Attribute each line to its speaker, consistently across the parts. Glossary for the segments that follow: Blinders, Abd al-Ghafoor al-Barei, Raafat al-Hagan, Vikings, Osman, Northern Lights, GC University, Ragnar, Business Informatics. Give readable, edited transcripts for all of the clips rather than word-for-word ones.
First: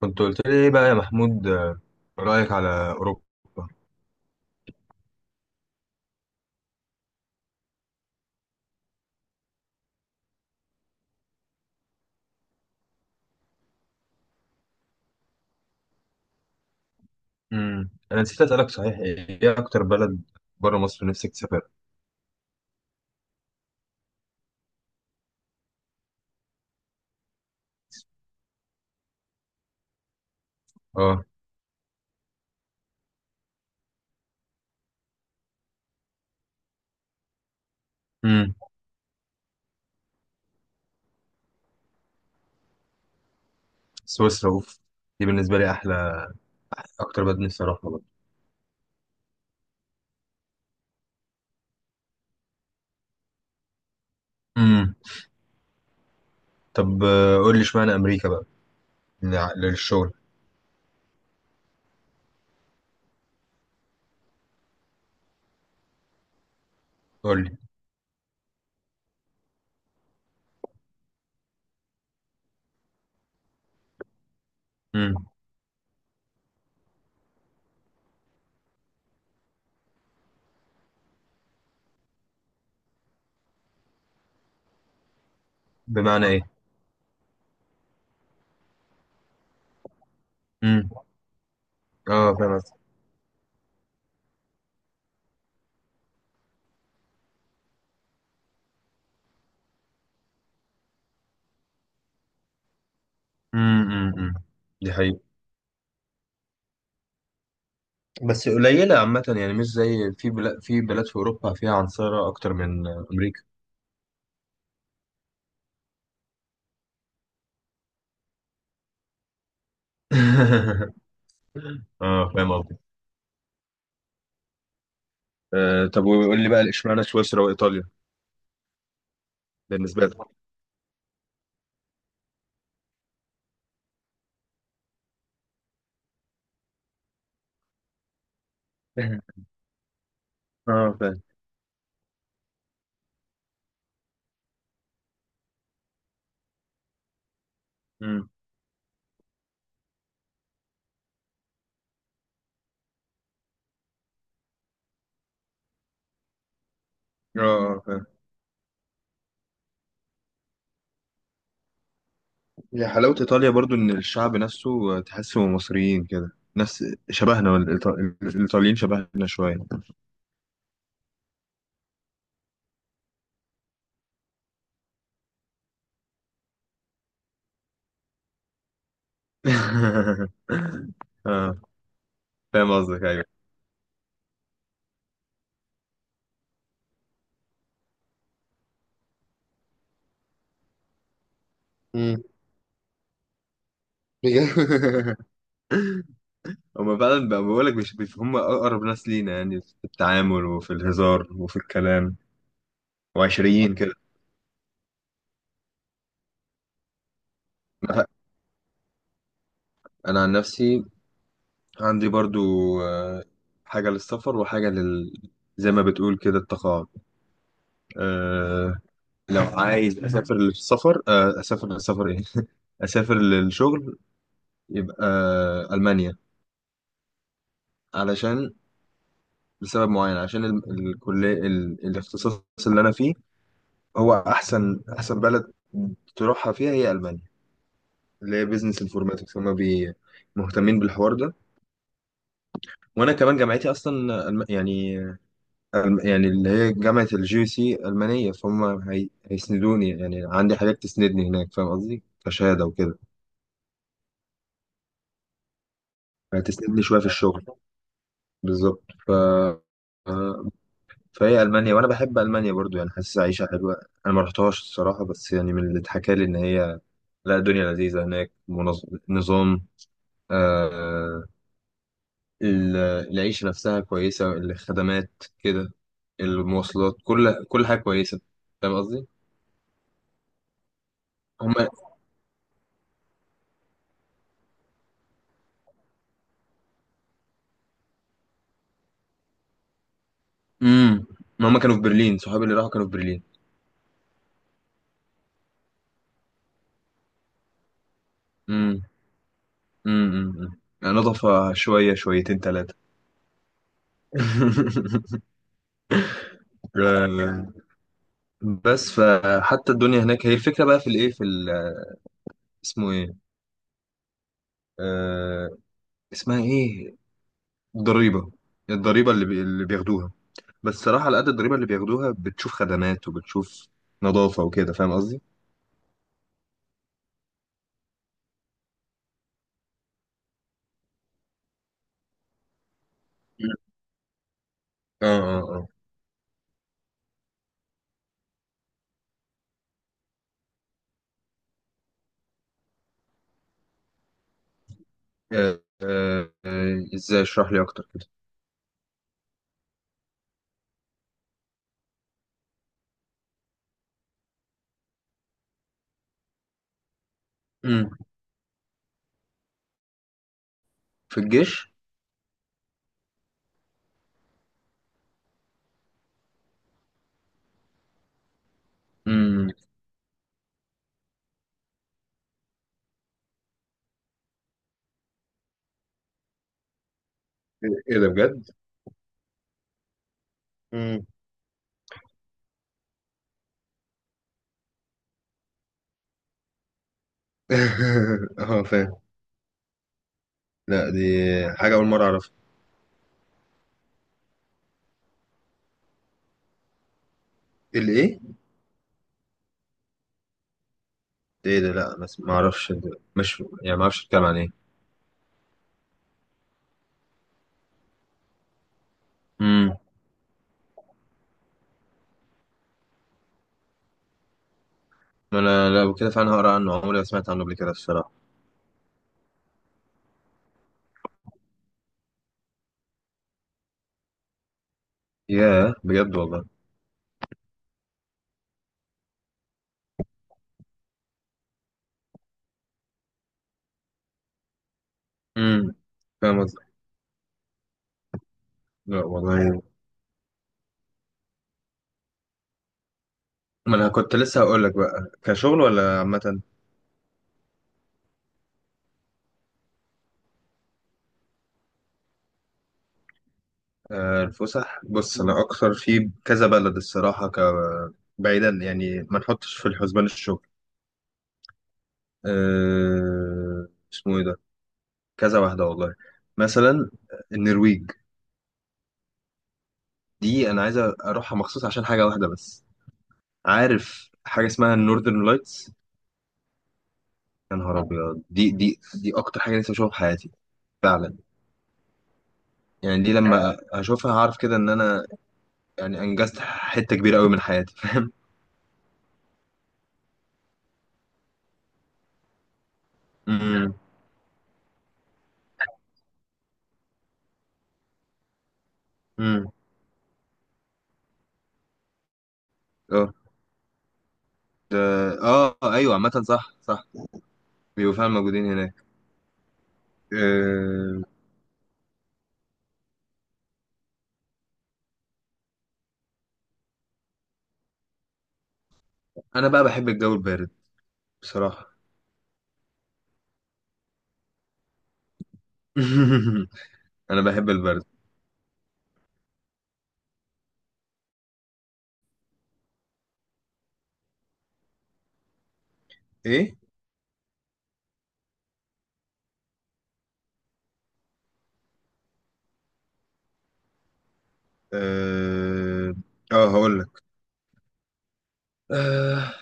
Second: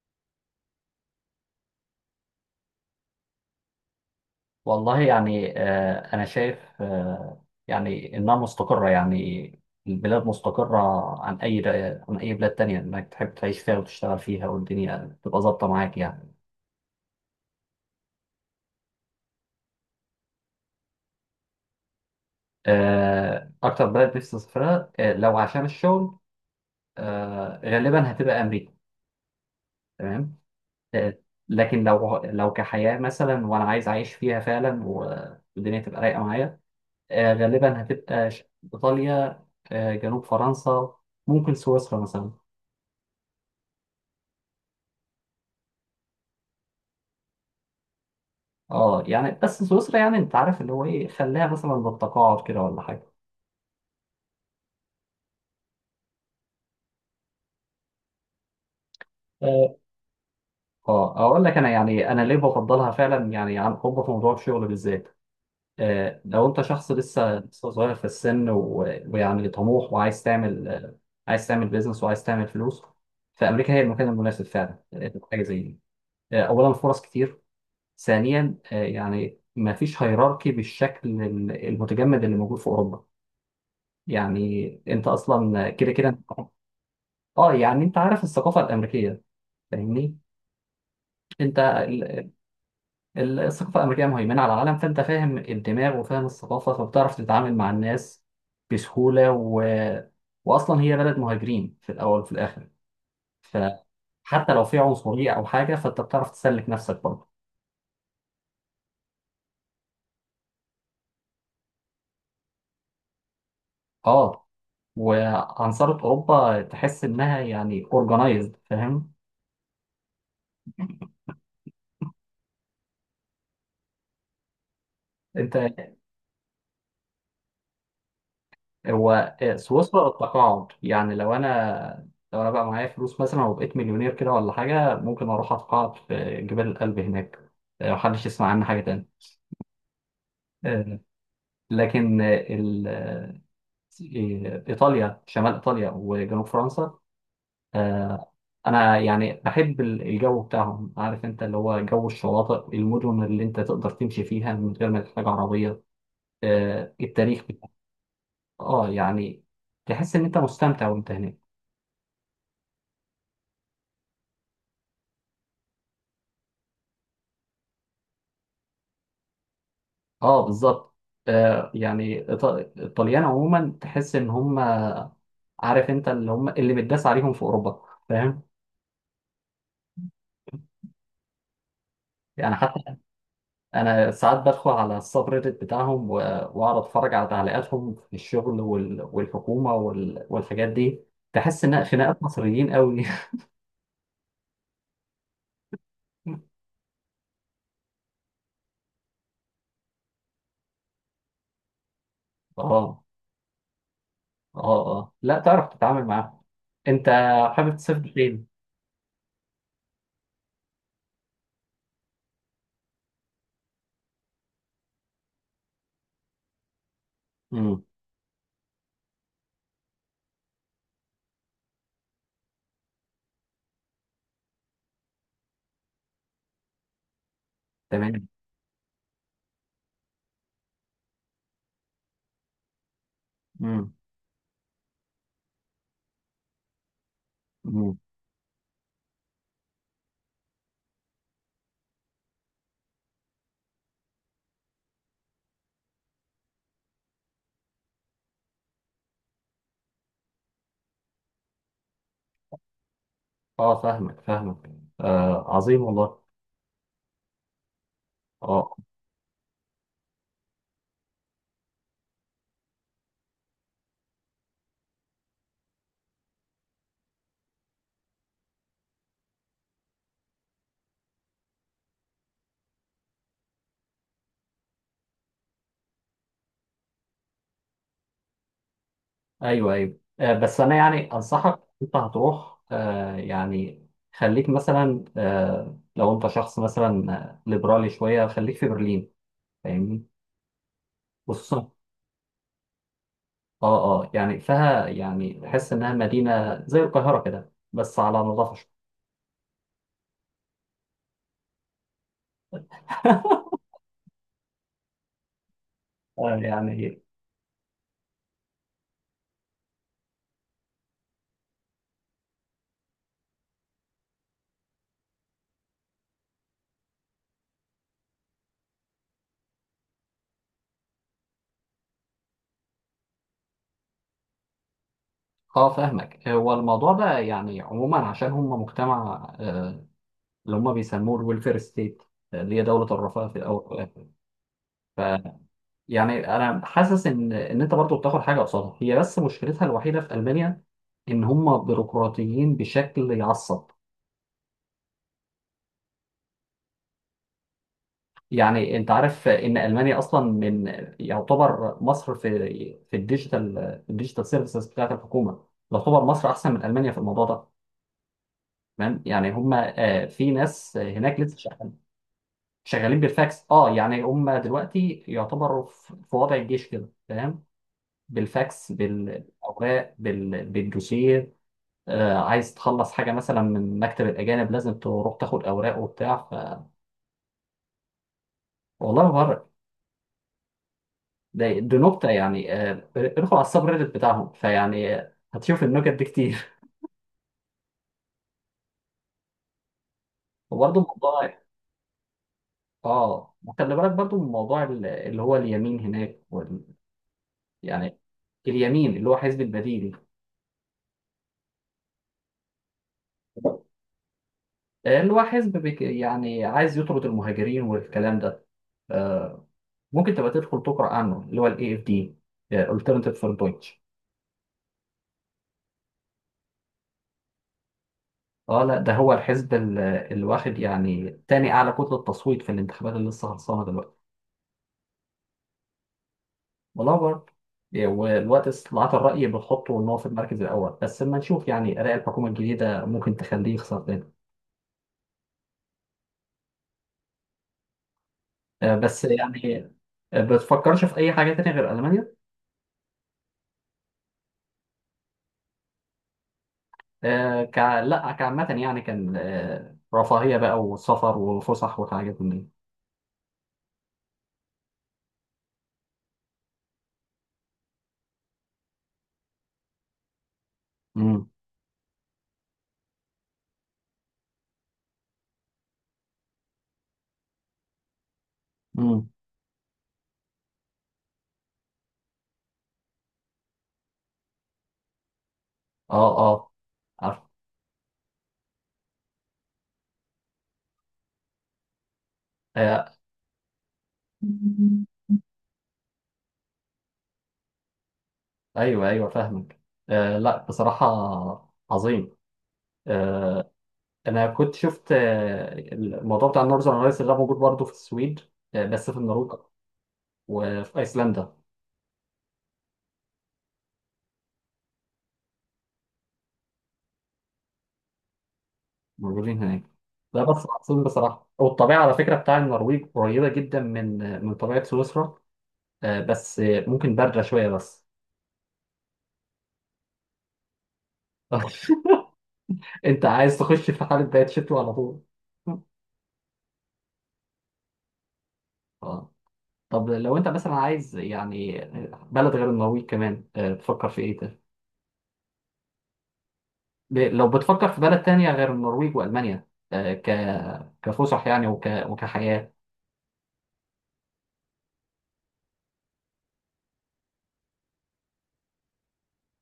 Speaker 1: كنت قلت لي ايه بقى يا محمود، رأيك على أوروبا؟
Speaker 2: والله يعني أنا شايف إنها مستقرة يعني. البلاد مستقرة عن أي عن أي بلاد تانية إنك تحب تعيش فيها وتشتغل فيها والدنيا تبقى ظابطة معاك يعني.
Speaker 1: انا نسيت أسألك صحيح، ايه اكتر بلد بره مصر نفسك تسافرها؟
Speaker 2: أكتر بلد نفسي أسافرها، لو عشان الشغل غالبا هتبقى أمريكا. تمام. آه،
Speaker 1: اه.
Speaker 2: لكن لو كحياة مثلا وأنا عايز أعيش فيها فعلا والدنيا تبقى رايقة معايا، غالبا هتبقى
Speaker 1: امم
Speaker 2: إيطاليا، جنوب فرنسا، ممكن سويسرا مثلا.
Speaker 1: سويسرا، اوف! دي بالنسبة لي احلى، اكتر بلد نفسي اروحها بقى.
Speaker 2: اه يعني بس سويسرا يعني انت عارف اللي هو ايه، خليها مثلا بالتقاعد كده ولا حاجه.
Speaker 1: امم طب، قول لي اشمعنى امريكا بقى.
Speaker 2: اه.
Speaker 1: للشغل.
Speaker 2: اه اقول لك، انا يعني انا ليه بفضلها فعلا يعني عن حب في موضوع الشغل بالذات. آه، لو انت شخص لسه
Speaker 1: قول لي.
Speaker 2: لسه صغير في السن ويعني طموح وعايز تعمل عايز تعمل بيزنس وعايز تعمل فلوس، فامريكا هي المكان المناسب فعلا،
Speaker 1: امم
Speaker 2: حاجه زي دي. آه، اولا فرص كتير، ثانيا آه يعني ما فيش هيراركي بالشكل المتجمد اللي موجود في اوروبا. يعني انت اصلا كده كده.
Speaker 1: بمعنى ايه؟
Speaker 2: اه يعني انت عارف الثقافه الامريكيه، فاهمني؟
Speaker 1: امم
Speaker 2: انت ال-
Speaker 1: اه، فاهم قصدي.
Speaker 2: الثقافه الامريكيه مهيمنه على العالم، فانت فاهم الدماغ وفاهم الثقافه، فبتعرف تتعامل مع الناس بسهوله واصلا هي بلد مهاجرين في الاول وفي الاخر،
Speaker 1: امم، امم، أمم.
Speaker 2: فحتى لو في
Speaker 1: دي
Speaker 2: عنصريه
Speaker 1: حقيقة.
Speaker 2: او حاجه فانت بتعرف تسلك نفسك برضه.
Speaker 1: بس قليلة عامة، يعني مش زي في بلاد في أوروبا فيها عنصرة أكتر من أمريكا.
Speaker 2: اه، وعنصرة اوروبا تحس انها يعني اورجنايزد، فاهم
Speaker 1: اه، فاهم قصدي.
Speaker 2: انت؟
Speaker 1: طب، وقول لي بقى اشمعنى سويسرا وايطاليا؟
Speaker 2: هو
Speaker 1: بالنسبه
Speaker 2: سويسرا
Speaker 1: لك.
Speaker 2: التقاعد يعني لو انا بقى معايا فلوس مثلا وبقيت مليونير كده ولا حاجه، ممكن اروح اتقاعد في جبال الألب هناك، لو محدش يسمع عنها حاجه تاني.
Speaker 1: اه،
Speaker 2: آه،
Speaker 1: فاهم.
Speaker 2: لكن ايطاليا، شمال ايطاليا وجنوب فرنسا،
Speaker 1: مم.
Speaker 2: آه، انا يعني بحب الجو بتاعهم، عارف انت اللي هو جو الشواطئ، المدن اللي انت تقدر تمشي فيها من غير ما تحتاج عربيه،
Speaker 1: اه،
Speaker 2: التاريخ بتاعهم.
Speaker 1: فاهم.
Speaker 2: اه يعني تحس ان انت مستمتع وانت هناك.
Speaker 1: هي حلاوه ايطاليا برضو ان الشعب نفسه تحسه مصريين كده، نفس شبهنا. الايطاليين شبهنا شويه.
Speaker 2: اه بالظبط. آه يعني إيط- الطليان عموما تحس ان هم، عارف انت، اللي هم اللي متداس عليهم في اوروبا، فاهم؟
Speaker 1: اه،
Speaker 2: يعني
Speaker 1: فاهم
Speaker 2: حتى
Speaker 1: قصدك، ايوه.
Speaker 2: انا ساعات بدخل على السب ريدت بتاعهم واقعد اتفرج على تعليقاتهم في الشغل والحكومه والحاجات دي، تحس ان
Speaker 1: مم.
Speaker 2: خناقات مصريين قوي.
Speaker 1: بجد. هما فعلا بقى، بقول لك، مش بيف- هم اقرب ناس لينا يعني في التعامل وفي الهزار وفي الكلام،
Speaker 2: اه
Speaker 1: وعشريين كده.
Speaker 2: اه اه، لا تعرف تتعامل معاهم. انت حابب
Speaker 1: انا
Speaker 2: تسافر فين؟
Speaker 1: أنا عن نفسي، عندي برضو آه، حاجة للسفر وحاجة زي ما بتقول كده، التقاعد.
Speaker 2: امم.
Speaker 1: أه لو عايز أسافر للسفر، أسافر للسفر إيه؟ أسافر للشغل، يبقى ألمانيا.
Speaker 2: تمام.
Speaker 1: علشان، لسبب معين عشان الكلية، الاختصاص اللي أنا فيه،
Speaker 2: امم.
Speaker 1: هو أحسن بلد تروحها فيها هي ألمانيا.
Speaker 2: امم.
Speaker 1: اللي هي بيزنس انفورماتكس، هما مهتمين بالحوار ده. وأنا كمان جامعتي أصلا يعني يعني اللي هي جامعة الجي سي ألمانية، فهم هيسندوني، يعني عندي حاجات تسندني هناك، فاهم قصدي، كشهادة وكده.
Speaker 2: اه فاهمك فاهمك. آه عظيم والله.
Speaker 1: هتسندني شوية في الشغل
Speaker 2: اه
Speaker 1: بالظبط آه، فهي ألمانيا، وأنا بحب ألمانيا برضو، يعني حاسس عيشة حلوة. أنا ما رحتهاش الصراحة، بس يعني من اللي اتحكى لي إن هي، لا، الدنيا لذيذة هناك، نظام، آه... العيشة نفسها كويسة، الخدمات كده، المواصلات، كل حاجة كويسة. فاهم قصدي؟
Speaker 2: ايوه ايوه، آه، بس انا يعني
Speaker 1: هم
Speaker 2: انصحك، انت هتروح خليك مثلا، لو انت شخص مثلا ليبرالي شويه خليك في برلين، فاهمني؟
Speaker 1: امم ما هم
Speaker 2: خصوصا.
Speaker 1: كانوا في برلين، صحابي اللي راحوا كانوا في برلين.
Speaker 2: اه اه، يعني فيها يعني تحس انها مدينه زي القاهره كده بس على نظافه شويه.
Speaker 1: امم، امم، أمم. يعني نضف شوية شويتين ثلاثة.
Speaker 2: آه، يعني.
Speaker 1: آه، بس فحتى الدنيا هناك، هي الفكرة بقى في الايه، في اسمه ايه، آه اسمها ايه، الضريبة. الضريبة اللي، اللي بياخدوها. بس صراحة، على قد الضريبة اللي بياخدوها، بتشوف خدمات وبتشوف نظافة وكده. فاهم قصدي؟
Speaker 2: اه فاهمك. هو الموضوع ده يعني عموما عشان هم مجتمع اللي هم بيسموه الويلفير ستيت، اللي هي دوله الرفاه في
Speaker 1: مم.
Speaker 2: الاول والاخر.
Speaker 1: اه، اه، اه.
Speaker 2: يعني انا حاسس ان انت برضو بتاخد حاجه قصادها هي، بس مشكلتها الوحيده في المانيا ان هم بيروقراطيين بشكل يعصب.
Speaker 1: ازاي اشرح لي اكتر كده؟
Speaker 2: يعني انت عارف ان المانيا اصلا من، يعتبر مصر في الديجيتال، في الديجيتال سيرفيسز بتاعت الحكومه، يعتبر مصر احسن من المانيا في الموضوع ده.
Speaker 1: مم.
Speaker 2: تمام، يعني هم آه، في ناس
Speaker 1: في
Speaker 2: هناك لسه
Speaker 1: الجيش.
Speaker 2: شغالين بالفاكس. اه يعني هم دلوقتي يعتبروا في وضع الجيش كده، فاهم؟ بالفاكس،
Speaker 1: مم.
Speaker 2: بالاوراق، بالدوسيه. آه، عايز تخلص حاجة مثلا من مكتب الأجانب لازم تروح تاخد أوراق وبتاع
Speaker 1: ايه ده بجد؟
Speaker 2: والله ما بره. ده دي نكتة، يعني آه، ادخل على السب ريدت بتاعهم فيعني آه، هتشوف النكت دي كتير.
Speaker 1: اه، فاهم.
Speaker 2: وبرضه
Speaker 1: لا، دي
Speaker 2: الموضوع.
Speaker 1: حاجة أول مرة أعرفها.
Speaker 2: اه، وخلي بالك برضه من موضوع اللي هو اليمين هناك يعني
Speaker 1: الإيه؟
Speaker 2: اليمين اللي هو حزب البديل،
Speaker 1: ده إيه ده؟ لا بس ما أعرفش ده. مش يعني ما أعرفش أتكلم عن إيه.
Speaker 2: اللي هو يعني عايز يطرد المهاجرين والكلام ده، آه،
Speaker 1: امم
Speaker 2: ممكن تبقى تدخل تقرأ عنه اللي هو ال AFD، آه، Alternative for Deutsch.
Speaker 1: ما أنا لو كده فعلا هقرأ عنه، عمري ما سمعت عنه قبل كده الصراحة.
Speaker 2: اه لا ده هو الحزب اللي واخد يعني تاني اعلى كتله تصويت في الانتخابات اللي لسه خلصانه دلوقتي.
Speaker 1: ياه، بجد والله.
Speaker 2: والله برضه. إيه، والوقت استطلاعات الرأي بتحطه إن هو في المركز الأول، بس لما نشوف يعني آراء الحكومة الجديدة ممكن تخليه يخسر تاني.
Speaker 1: امم فاهم قصدك.
Speaker 2: آه،
Speaker 1: لا
Speaker 2: بس
Speaker 1: والله.
Speaker 2: يعني آه، بتفكرش في أي حاجة تانية غير ألمانيا؟
Speaker 1: ما أنا كنت لسه هقول لك بقى، كشغل ولا عامة؟
Speaker 2: آه، لا كعامة يعني، كان رفاهية بقى وسفر وفسح وحاجات من دي.
Speaker 1: الفسح، بص، أنا أكتر في كذا بلد الصراحة، بعيدا يعني ما نحطش في الحسبان الشغل.
Speaker 2: امم.
Speaker 1: أه... اسمه إيه ده؟ كذا واحدة والله. مثلا، النرويج.
Speaker 2: امم.
Speaker 1: دي انا عايز اروحها مخصوص عشان حاجه واحده بس. عارف حاجه اسمها النوردرن لايتس؟
Speaker 2: اه اه عارف.
Speaker 1: يا نهار ابيض! دي اكتر حاجه نفسي اشوفها في حياتي فعلا.
Speaker 2: آه،
Speaker 1: يعني دي لما اشوفها هعرف كده ان انا يعني انجزت حته كبيره قوي من حياتي.
Speaker 2: ايوه ايوه فاهمك. آه، لا بصراحة عظيم. آه،
Speaker 1: امم،
Speaker 2: انا كنت شفت الموضوع بتاع النورذرن لايتس ده موجود برضه في السويد، آه، بس في النرويج
Speaker 1: امم،
Speaker 2: وفي ايسلندا.
Speaker 1: اه. ده- اه، ايوه، عامه، صح، صح، بيبقوا فعلا موجودين هناك.
Speaker 2: موجودين هناك. ده بس عظيم
Speaker 1: آه،
Speaker 2: بصراحه. والطبيعه على فكره بتاع النرويج قريبه جدا من من طبيعه سويسرا، آه، بس آه، ممكن بارده شويه بس.
Speaker 1: انا بقى بحب الجو البارد بصراحه.
Speaker 2: انت عايز تخش في حاله بقت شتوي على طول.
Speaker 1: انا بحب البرد.
Speaker 2: اه. طب لو انت مثلا عايز يعني بلد غير النرويج كمان، تفكر في ايه؟
Speaker 1: ايه،
Speaker 2: لو بتفكر في بلد تانية غير النرويج وألمانيا، آه، ك كفسح يعني وكحياة.
Speaker 1: اه، هقول لك. آه،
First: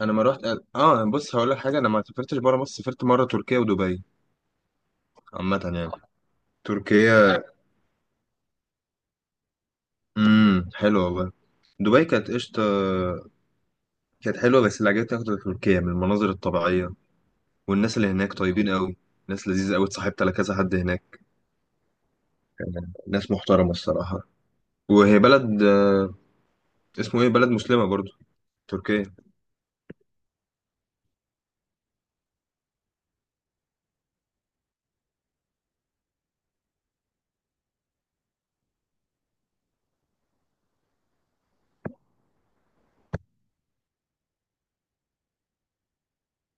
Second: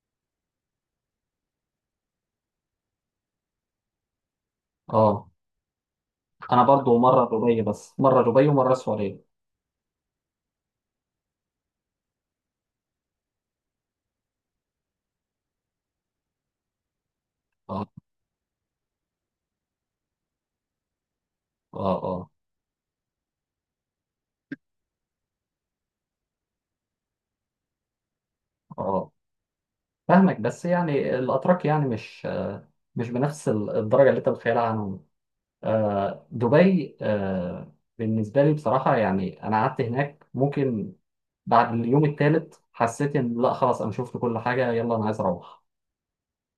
Speaker 1: انا ما رحت. اه، بص، هقول لك حاجه، انا ما سافرتش بره مصر. سافرت مره تركيا ودبي.
Speaker 2: اه.
Speaker 1: عامه يعني.
Speaker 2: أنا برضو مرة
Speaker 1: تركيا،
Speaker 2: دبي، بس مرة دبي ومرة السعودية.
Speaker 1: حلوه والله. دبي كانت قشطه، كانت حلوه، بس اللي عجبتني اكتر تركيا من المناظر الطبيعيه،
Speaker 2: اه
Speaker 1: والناس اللي هناك طيبين قوي. ناس لذيذه قوي، اتصاحبت على كذا حد هناك.
Speaker 2: اه اه.
Speaker 1: ناس محترمه الصراحه. وهي بلد، اسمه ايه، بلد مسلمه برضو،
Speaker 2: اه
Speaker 1: تركيا.
Speaker 2: فاهمك، بس يعني الأتراك يعني مش بنفس الدرجة اللي أنت متخيلها عنهم. آه، دبي، آه، بالنسبة لي بصراحة يعني أنا قعدت هناك، ممكن بعد اليوم الثالث حسيت إن لا خلاص أنا شفت كل حاجة، يلا أنا عايز أروح.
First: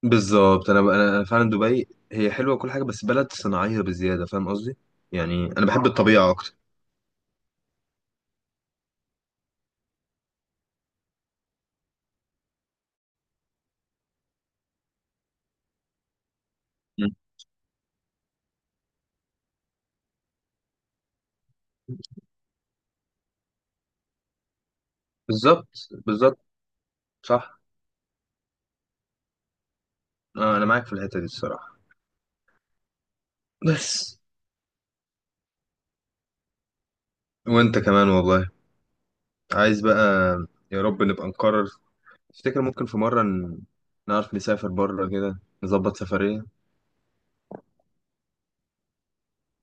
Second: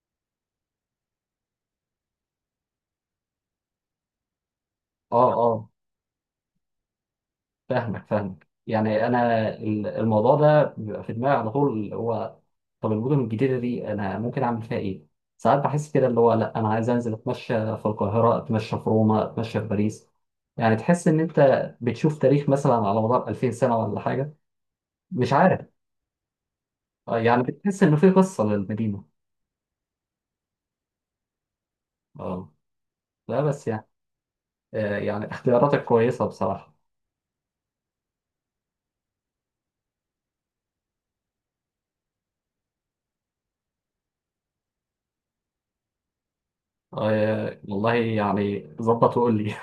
Speaker 1: بالظبط. انا فعلا، دبي هي حلوه وكل حاجه، بس بلد صناعيه بزياده، فاهم قصدي.
Speaker 2: اه.
Speaker 1: يعني انا
Speaker 2: آه.
Speaker 1: بحب الطبيعه اكتر.
Speaker 2: فاهمك فاهمك، يعني انا الموضوع ده بيبقى في دماغي على طول، اللي هو طب المدن الجديده دي انا ممكن اعمل فيها ايه؟ ساعات بحس كده اللي هو لا انا عايز
Speaker 1: مم.
Speaker 2: انزل اتمشى في القاهره، اتمشى في روما، اتمشى في باريس، يعني تحس ان انت بتشوف تاريخ مثلا على مدار 2000 سنه ولا حاجه، مش عارف،
Speaker 1: بالظبط، بالظبط.
Speaker 2: يعني
Speaker 1: صح.
Speaker 2: بتحس ان في قصه للمدينه.
Speaker 1: انا معاك في الحتة دي الصراحة.
Speaker 2: اه لا بس يعني
Speaker 1: بس.
Speaker 2: آه، يعني اختياراتك كويسه بصراحه.
Speaker 1: وانت كمان والله. عايز بقى، يا رب نبقى نقرر. افتكر، ممكن في مرة نعرف نسافر بره كده، نظبط سفرية.
Speaker 2: آه، والله يعني ظبط وقول لي.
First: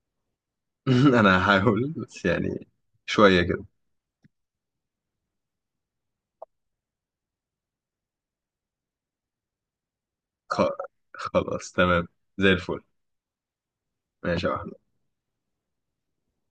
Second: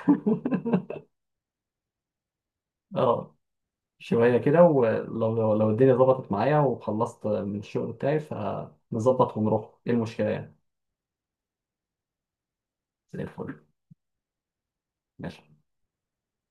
Speaker 1: انا هحاول، بس يعني
Speaker 2: اه
Speaker 1: شوية كده.
Speaker 2: شوية كده. ولو لو الدنيا ظبطت معايا وخلصت من الشغل بتاعي فنظبط ونروح، ايه المشكلة يعني؟
Speaker 1: خ- خلاص، تمام. زي الفل.
Speaker 2: زي الفل.
Speaker 1: ماشي يا أحمد.
Speaker 2: ماشي.